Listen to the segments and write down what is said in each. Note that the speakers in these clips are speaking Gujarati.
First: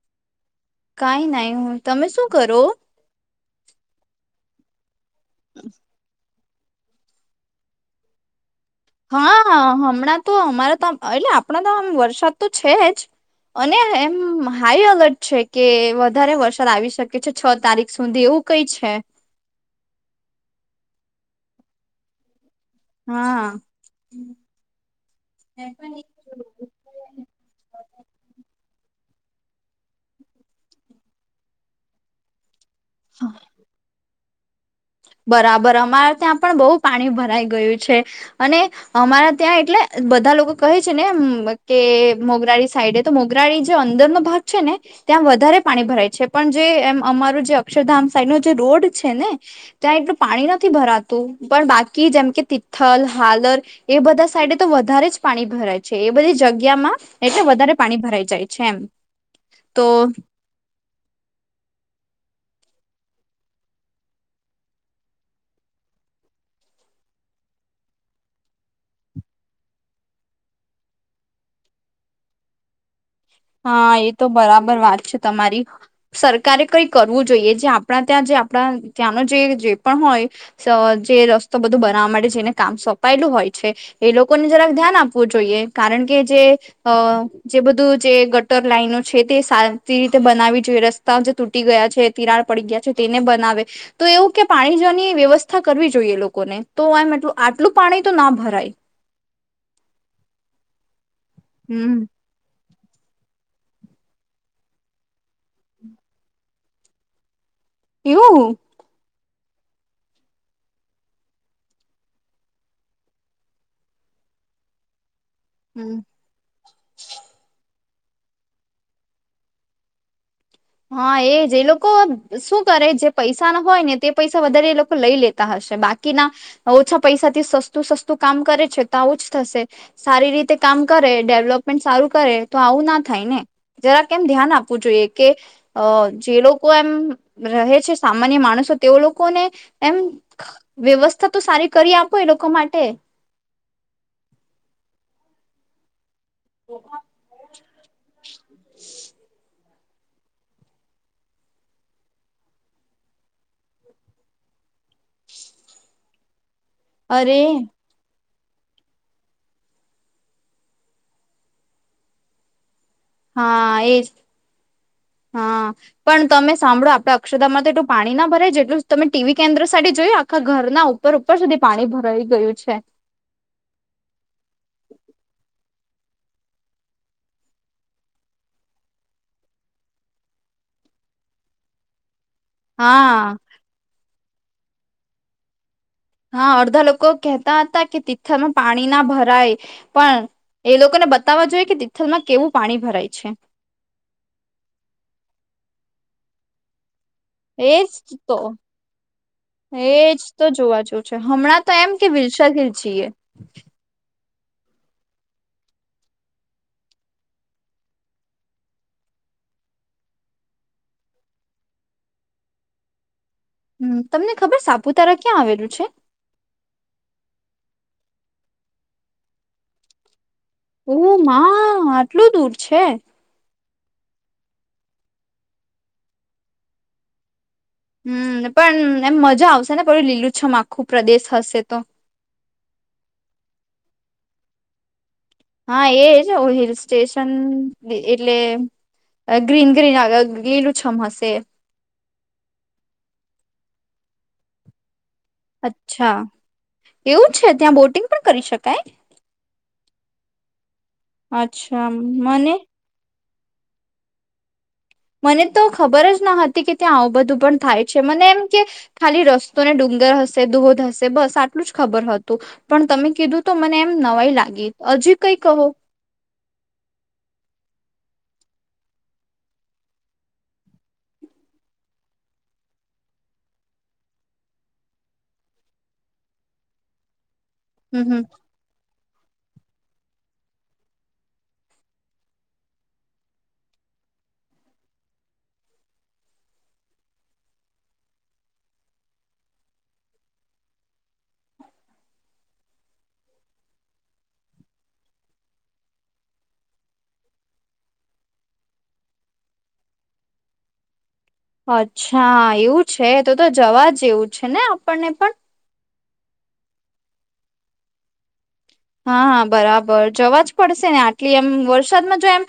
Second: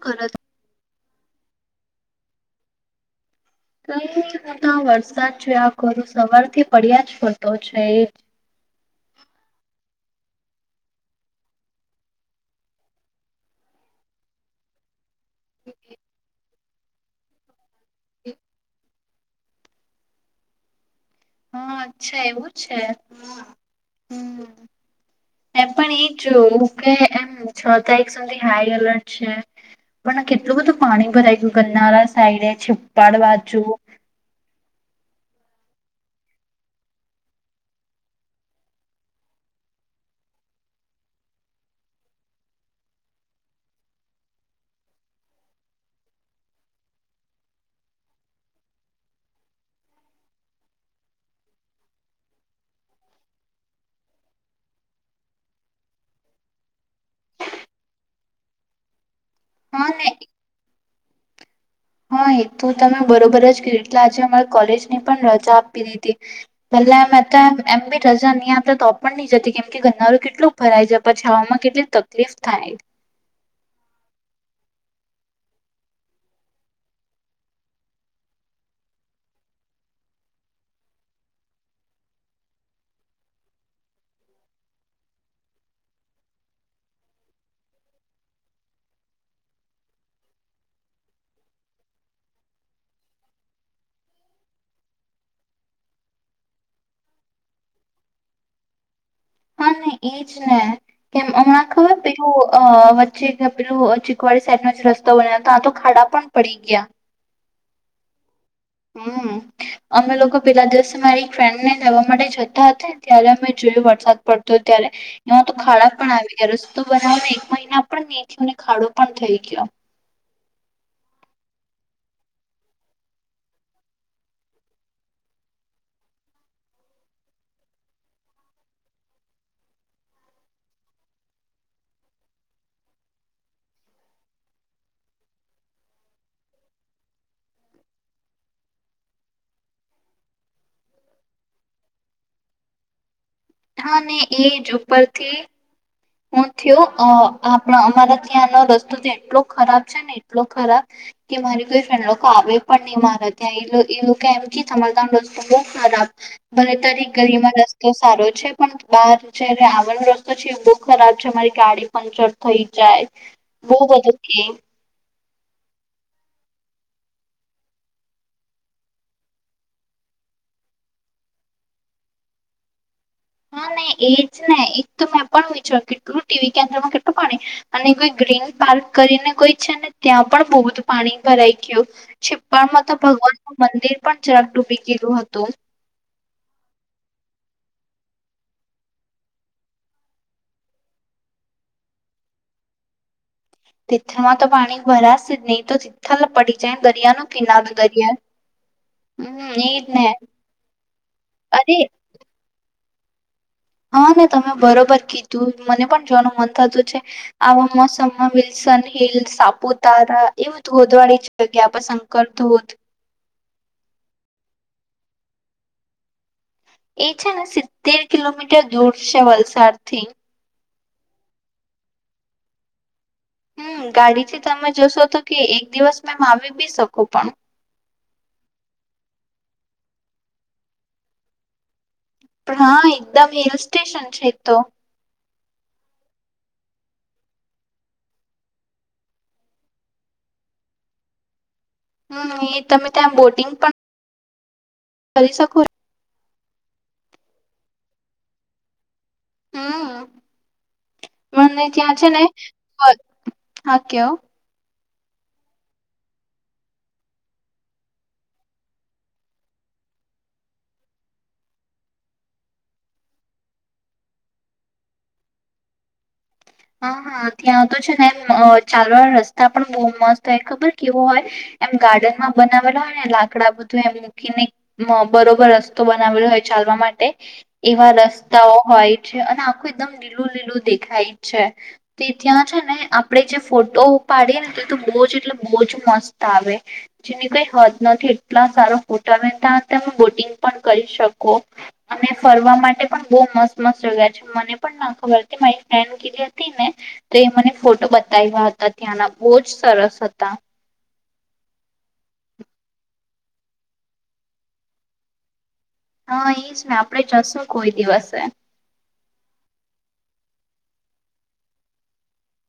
કર કઈ નહી હું તમે શું કરો ક હું તો વરસાદ જોયા કરું સવારથી પડ્યા જ પડતો છે હા હા હમણાં તો અમારા તો એટલે આપણા તો આમ વરસાદ તો છે જ અને એમ હાઈ એલર્ટ છે કે વધારે વરસાદ આવી શકે છે છ તારીખ સુધી એવું કઈ છે હા અચ્છા એવું છે હા એ પણ એ જોું એમ છ તારીખ સુધી હાઈ એલર્ટ છે પણ કેટલું બધું પાણી ભરાઈ ગયું ગનારા સાઈડ છેપ્પાડ વાચુ બરાબર અમારે ત્યાં પણ બહુ પાણી ભરાઈ ગયું છે અને અમારા ત્યાં એટલે બધા લોકો કહે છે ને કે મોગરાડી સાઈડે તો મોગરાળી જે અંદરનોો ભાગ છે ને ત્યાં વધારે પાણી ભરાય છે પણ જે એમ અમાર જે અક્ષરધામ સાઈડ નો જે રોડ છે ને ત્યાં એટલું પાણી નથી ભરાતું પણ બાકી જેમ કે તિથલ હાલર એ બધા સાઈડે તો વધારે જ પાણી ભરાય છે એ બધી જગ્યામાં એટલે વધારે પાણી ભરાઈ જાય છે એમ તો હા ને હા એ તો તમે બરોબર જ કર્યું એટલે આજે અમારે કોલેજ ની પણ રજા આપી દીધી ભલે એમમ એમ બી રજા અહીં તો પણ નહી જતી કેમ કે ઘરનારું કેટલું ભરાઈ જ પછીવામાં કેટલી તકલીફ થાય હા એ તો બરાબર વાત છે તમારી સરકારે કઈ કરવું જોઈએ જે આપણા ત્યાં જે આપણા ત્યાંનો જે પણ હોય જે રસ્તો બધો બનાવવા માટે જેને કામ સોંપાયેલું હોય છે એ લોકોને જરાક ધ્યાન આપવું જોઈએ કારણ કે જે અ જે બધું જે ગટર લાઈનો છે તે સારી રીતે બનાવી જોઈએ રસ્તા જે તૂટી ગયા છે તિરાડ પડી ગયા છે તેને બનાવે તો એવું કે પાણી જવાની વ્યવસ્થા કરવી જોઈએ લોકોને તો એમલ આટલું પાણી તો ના ભરાય હા નને એજ ને કેમ હમણાં ખબર હમ પ અ વચ્ચે એક પેલું ચીકવાડી સાઈડ નો રસ્તો બન્યો હતો આ તો ખાડા પણ પડી ગયા એવું હમ અમે લોકો પેલા દિવસે મારી એક ફ્રેન્ડ ને લેવા માટે જતા હતા ત્યારે અમે જોયું વરસાદ પડતો ત્યારે એમાં તો હમ ખાડા પણ આવી ગયા રસ્તો બનાવને એક મહિના પણ નહી થયો અને ખાડો પણ થઈ ગયો હા એજ એ લોકો શું કરે જે પૈસા ના હોય ને તે પૈસા વધારે એ લોકો લઈ લે હશે બાકીના ઓછા પૈસાથી સસ્તું સસ્તું કામ કરે છે તો આવ જ થશે સારી રીતે કામ કરે ડેવલપમેન્ટ સારું કરે તો આવું ના થાય ને જરા કેમ ધ્યાન આપવું જોઈએ કે અ જે લોકો એમ રહે છે સામાન્ય માણસો તેઓ લોકો ને એમ વ્યવસ્થા તો સારી કરી આપો લોકો માટે હા ને એજ ઉપરથી હું થયો આપણા અમારા ત્યાંનો રસ્તો એટલો ખરાબ છે ને એટલો ખરાબ કે મારી કોઈ ફ્રેન્ડ લોકો આવે પણ નહીં મારે ત્યાં એ લોકો એમથી તમા ત દોસ્ બહ ખરાબ ભલે તારી અરે ગરીમાં રસ્તો સારો છે પણ બહાર જ આવણનો રસ્તો છે એ બો ખરાબ છે અમારી ગાડી પંક્ચર થઈ જાય હા બહુ એજ બધું કે હા પણ તમે સાંભળો આપડા અક્ષતામાં તો એલું પાણી ના ભરાય જેટલું તમે ટીવી કેન્દ્ર સાથે જોઈ આખા ઘરના ઉપ ઉપર સુધી પાણી ભરાઈ ગયું છે હા ના એજ ને એક તો મેં પણ વિચાર કેટલું ટીવી કેન્દ્રમાં કેટલું પાડ અને કોઈ ગ્રીન પાર્ક કરીને કોઈ છે ને ત્યાં પણ બહુ પાણી ભરાઈ ગયું છિપ્પાડમાં તો હા ભગવાન નું મંદિર પણ જરાક ડૂબી ગયલું હતું હા અડધા લોકો કહેતા હતા કે તિથલમાં પાણી ના ભરાય પણ એ લોકોને બતાવવા જોઈએ કે તિ્થલ માં કેવું પાણી ભરાય છે તિથલમાં તો પાણી ભરાશે નહીં તો તિથલ પડી જાયને દરિયા ન એજ તો હમ ને એજ તો જોવા જ છે હમણાં તો અરે એમ કે વિરસાા ખેચીએ હા ને તમે બરોબર કીધું મને પણ જોવાનું મન થતું છે આવા મોસમમાં વિલ્સન હિલ સાપુતારા એ ગોદવાળ જ ગ્યાપ સંક ધોત હમ તમને ખબર સાપુતારા ક્યાં આવેલું છે એ છે ને સિત્તેર કિલોમીટર દૂર છે વલસાડ થી ઓ માં આટલું દૂર છે હમ ગાડીથી તમે જોશો તો કે એક દિવસ મેમ આવી બી શકો પણ હમ પણ એમ મજા આવશે ને પડું લીલું છમ આખું પ્રદેશ હશે તો પણ હા એકદમ હિલ સ્ટેશન છે તો હા એ છે હ હિલ સ્ટેશન એટલે ગ્રીન ગ્રીન આગ ગી લું છમ હશે હમ એ તમે ત્યાં બોટિંગ પણ કરી શકોું છ અચ્છા એવું છે ત્યાં બોટિંગ પણ કરી શકાય હમ મને અચ્છા ત્યાં છે ને મને હા કેવ મને તો ખબર જ ન હતી કે ત્યાં આવું બધું પણ થાય છે મને એમ કે ખાલી રસ્તોને ડુંગર હશે દોધ હશે બસ આટલું જ ખબર હતું. પણ તમે કીધું તો મને એમ નવાય લાગી હજી કઈ કહો. હા હા ત્યાં આવ તો છે ને એ ચાલવા રસ્તા પણ બહુ મસ્ત હોય ખબર કેવો હોય. એમ ગાર્ડન માં બનાવેલા હોય ને લાકડા બધું એમ ને બરોબર રસ્તો બનાવેલો હોય ચાલવા માટે. એવા હમ હમ રસ્તાઓ હોય છે અને આખું એકદમ લીલું લીલું દેખાય છે. તે ત્યાં છે ને આપણેે જે ફોટો ઉપાડીએ ને તે તો બહુ જ એટલે બહુજ મસ્ત આવે જેની કઈ હદ નથી એટલા સારો ફોટ આવે ત તમે બોટિંગ પણ કરી શકો અને ફરવા માટે પણ બહ મસ્ત મસ્ત જગ્યા છે મને પણ ના ખબર હતી મારી ફ. હતી ને તો એ મને ફોટો બતાવ્યા હતા ત્યાંના બહુ જ સરસ હતા અચ્છા એવું છે તો તો જવા જ જેવું છે ને આપણને પણ હા એ જ ને આપડે જશું કોઈ દિવસે હાા બરાબર જવા જ પડશે ને આટલી એમ વરસાદમાં જો એમ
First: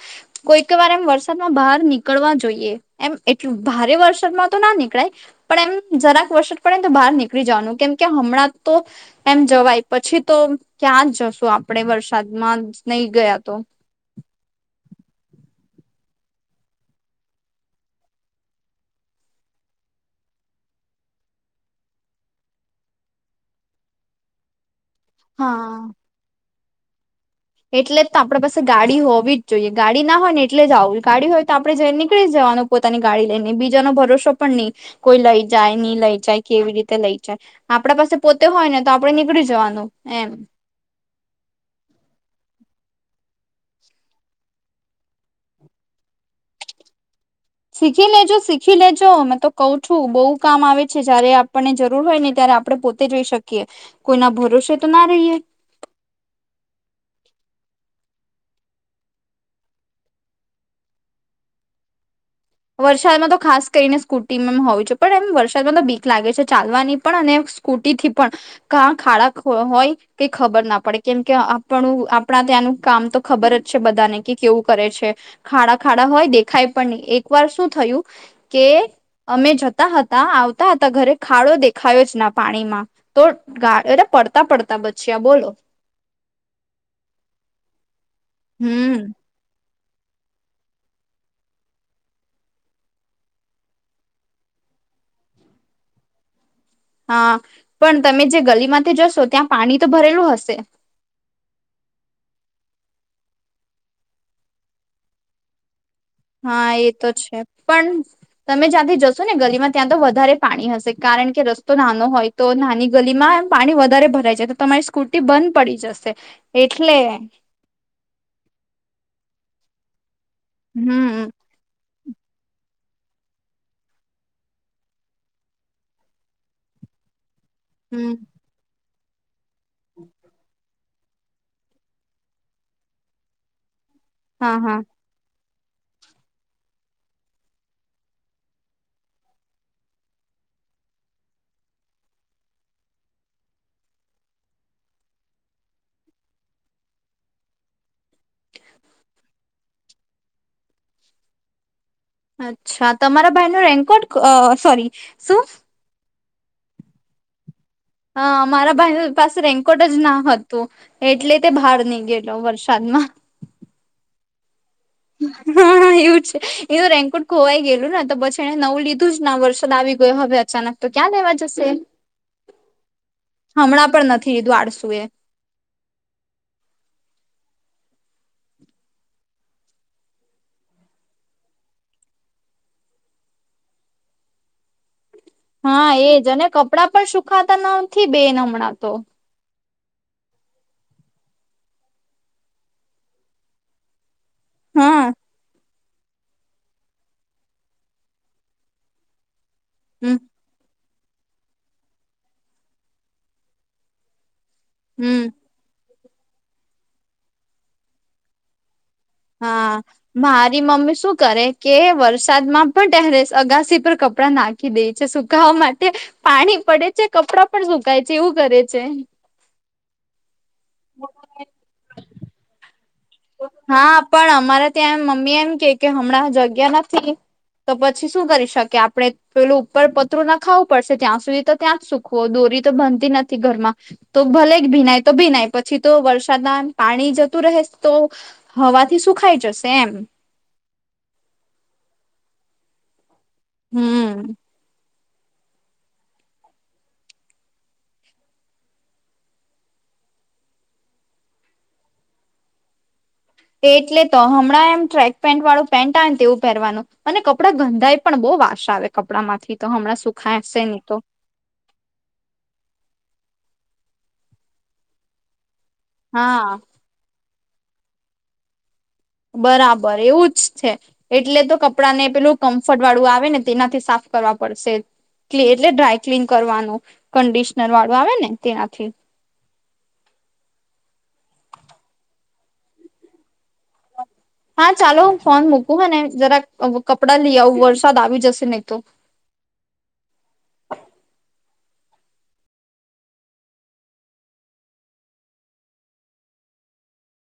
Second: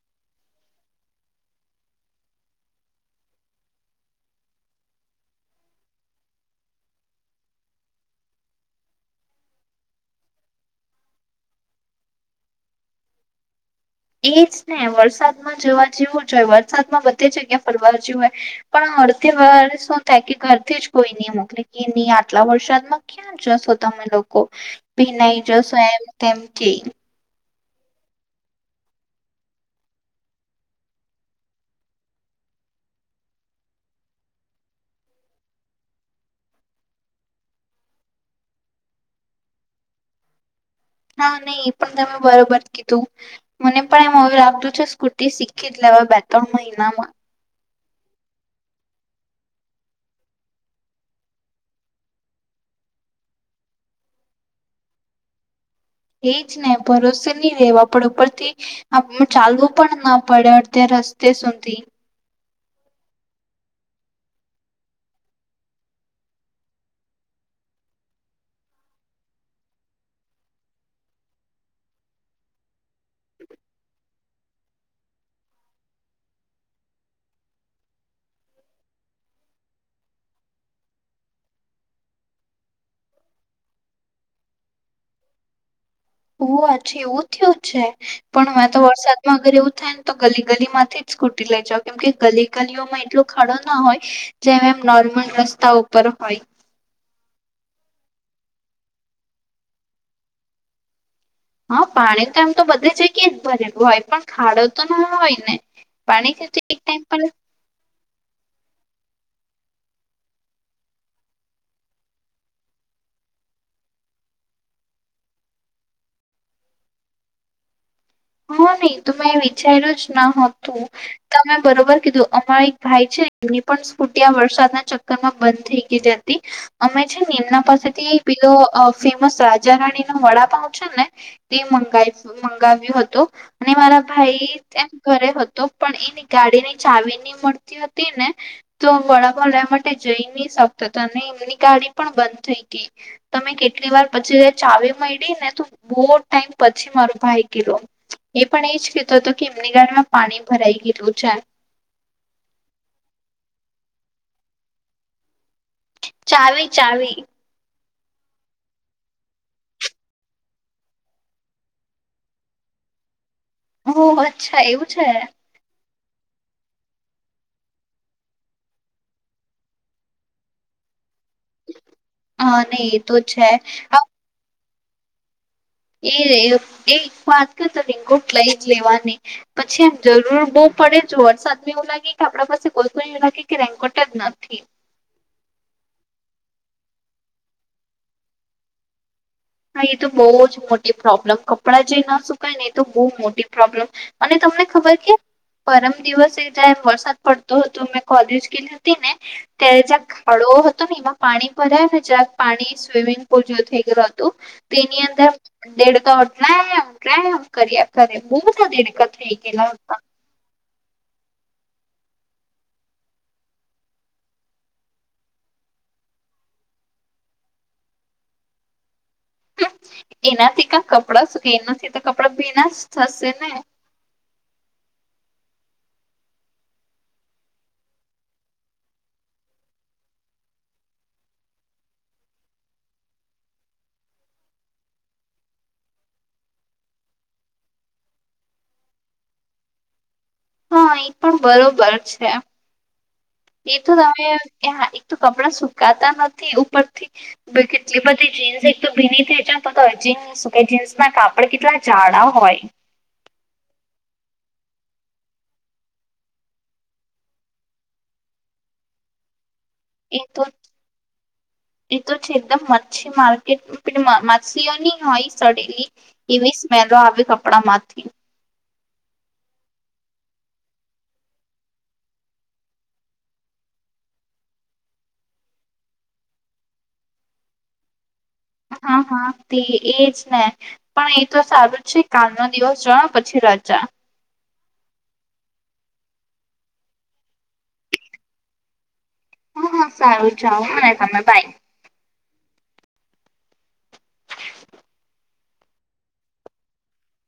કોઈક વાર એમ વરસાદમાં બહાર નીકળવા જોઈએ એમ એટલું ભારે વરસાદમાં તો ના નીકળાય પણ એમ જરાક વરસાદ પડેને તો બહાર નીકળી જવાનું કેમ કે હમણાં તો એમ જવાય પછી તો ક્યાં જ જશો આપણે વરસાદમાં નહી ગયા તો એજ ને વરસાદમાં જવા જેવું જ હોય વરસાદમાં બધી જગ્યા ફરવા જે હોય પણ અડધી વાર શું થાય કે ઘરથી જ કોઈ નહી મોકલી કે નહી આટલા વરસાદમાં ક જશો તમે લોકોક ભિનઈ હા જશો એમ તેમ કે એટલે જ આપણા પાસે ગાડી હોવી જ જોઈએ ગાડી ના હોય ને એટલે જ આવું ગાડી હોય તો આપડણે જઈ નીકળી જવાનું પોતાની ગાડી લઈ નને બીજા ન ભરોસો પણ નહી કોઈ લઈ જાય નહી લઈ જાય કેવી રીતે લઈ જાય આપણા પાસે પોતે હોય ને તો આપડે નીકળી જવાનું એમ હા નહી એ પણ તમે બરોબર કીધું મને પણ એમ એવું લાગતું છે સ્કૂટી શીખી જ લેવા બે ત્રણ મહિનામાં શીખી લેજો શીખી લેજો મેં તો કઉ છું બહુ કામ આવે છે જયારે આપણને જરૂર હોય ને ત્યારે આપડે પોતે જોઈ શકીએ કોઈના ભરોસે તો ના રહીએ એજ ને ભરોસો નહી રેવ આપડ ઉપરથી ચાલવું પણ ના પડે અત્યારે રસ્તે સુધી વરસાદમાં તો ખાસ કરીને સ્કૂટીમાં એમ હોય છે પણ એમ વરસાદમાં તો બીક લાગે છે ચાલવાની પણ અને. સ્કૂટી થી પણ ક ખાડા હોય ક ખબર ના પડે કેમ કે આપણું આપણા ત્યાંનું કામ તો ખબર જ છે બધાને કે કેવું કરે છે ખાડા ખાડા હોય દેખાય પણ નહી એક વાર શું થયું કે અમે જતા હતા આવતા હતા ઘરે ખાડો દેખાયો જ ના પાણીમાં તો ગાને પડતા પડતા બચ્ચિયા બોલો ઓ હછી એવું થયું જ છે પણ હં તો હમ વરસાદ માં અગર એવું થાય ને તો ગલી ગલી માંથી જ સ્કૂટી લઇ જાવ કેમ કે ગલી ગલીઓમાં એટલો ખાડો ના હોય. જેમ એમ નોર્મલ રસ્તા ઉપર હોય. હા પણ તમે જે ગલીમાંથી જશો ત્યાં પાણી તો ભરેલું હશે. હા પાણી તો એમ તો બધે જ ગ જ ભરે હોય પણ ખાડો તો ના હોય ને. પાણી છે હા એક એ ટાઈમ તો પણ છે પણ તમે જ્યાંથી જશો ને ગલીમાં ત્યાં તો વધારે પાણી હશે કારણ કે રસ્તો નાનો હોય. તો નાની ગલીમાં પાણી વધારે ભરાય જાય તો તમારી સ્કૂટી બંધ પડી જશે. એટલે હા નહી તો મેં વિચારલું જ ન હતું હમ તમે બરોબર કીધું. અમારા એક ભાઈ છે એમની પણ સ્ફૂટિયા વરસાદના ચક્કર માં બંધ થઈ ગઈ જ હતી. અમે છે ને એમના હમ પાસેથી પેલો ફેમસ રાજા રાણી નો વડાપાઉ છે ને તે મંગાવ મંગાવ્યું હતું અને મારા ભાઈ હા હા ઘરે હતો પણ એની ગાડી ની ચાવીની મળતી હતી ને તો વડાપાઉ લેવા માટે જઈ ની શકતો તો અને એમની ગાડી પણ બંધ થઈ તી. તમે કેટલી વાર પછી ચાવી મયડી ને તો બો ટાઈમ પછી મારો ભાઈ ગીયો એ પણ એ જ કીધું હતો કે એમની ગાડીમાં પાણી ભરાઈ ગેલુ છે. અચ્છા તમારા ભાઈ નો રેન્કોટ સોરી શું ચાવી ચાવી હ મારા ભાઈ પાસે રેન્કોટ જ ના હતું. એટલે તે બાર ની ગયેલો વરસાદમાં. ઓહ અચ્છા એવું છે. હમ્મ. એવું છે એનું રેન્કોટ ખોવાઈ ગયેલું ને તો પછી એને નવું લીધું જ ના વરસાદ આવી ગયો હવે અચાનક. તો ક્યાં લેવા જશું હા નહી એ તો છે. હમણાં પણ નથી આળસુ એ એ એક વાત કેવ તને કોટ લઈ જ લેવાની. પછી એમ જરૂર બો પડે જો વરસાદમાં એવું લાગે કે આપણા પાસે કોઈ [unintelligible] એવું લાગે કે રેન્કોટ જ નથી. હા એજ અને કપડાં પણ સુખાતા નથી બેન હમણાં તો. હા એ તો બહુ જ મોટી પ્રોબ્લેમ કપડાં જે ના સુકાય ને એ તો બહુ મોટી પ્રોબ્લેમ. અને તમને ખબર હા કે પરમ દિવસે જ્યારે વરસાદ પડતો હતો મેં કોલેજ ગઈ હતી ને ત જ્યાં હમ ખાડો હતો ને એમાં પાણી ભરા્યા ને જ્યાં પાણી સ્વિમિંગ પુલ જેવુ થઈ ગયલુ હતું તેની હમ અંદર દેડકાઓ ટેવ ટેવ કર્યા કરે બો બધા દેડકા થઈ હા. ગયેલા હતા મારી મમ્મી શું કરે કે વરસાદમાં પણ તેરેસે અગાસી પર કપડા નાખી દે છે સુકાવા માટે પાણી પડે છે કપડાં પણ સુકાય છે એવું કરે છે. એનાથી ક કપડા શ કે એનાથી તો કપડા ભીના જ થશે ને હા પણ અમારે ત્યાંમ મમ્મી એમ કે કે હમણાં જગ્યા નથી તો પછી શું કરી શકીએ આપણે પેલું ઉપર પતરું નખાવું પડશે ત્યાં સુધી તો ત્યાં જ સુખવો દોરી તો બનતી નથી ઘરમાં તો ભલે ભીનાય તો ભીનાય પછી તો વરસાદના પાણી જતું રહે તો હવાથી સુખાઈ જશે એમ. હા એ પણ બરોબર છે એ તો હમ તમે કપડાં સુકાતા નથી ઉપરથી કેટલી બધી જીન્સ એક તો ભીની થઈ જાય [unintelligible] કે જીન્સ ના કપડ કેટલા જાડા હોય. એટલે તો હમણાં એમ ટ્રેક પેન્ટ વાળું પેન્ટ આવે તેવું પેરવાનું અને કપડા ગંધાાય પણ બો વાસ આવે કપડા માંથી તો હમણાં એ તો સુખાશે ની તો. એ તો છે એકદમ મચછી માર્કેટ પણ મચછીઓ ની હોય સડેલી એવી હા સ્મેલો આવી કપડા માંથી બરાબર એવું જ છે. એટલે તો કપડાં ને પેલું કમ્ફર્ટ વાળું આવે ને તેનાથી સાફ કરવા પડશે. એટલે ડ્રાય ક્લીન કરવાનું કંડિશનર વાળું આવે ને તેનાથી હા હા. તે એજ ને પણ એ તો સારું જ છે કાલનો દિવસ જવાનું પછી રજા. હા ચાલો હું ફોન મૂકું હ ને જરા કપડાં લઈ આવું વરસાદ આવી જશે નહી તો. હ હા સારું ચાલ [unintelligible] બાઈ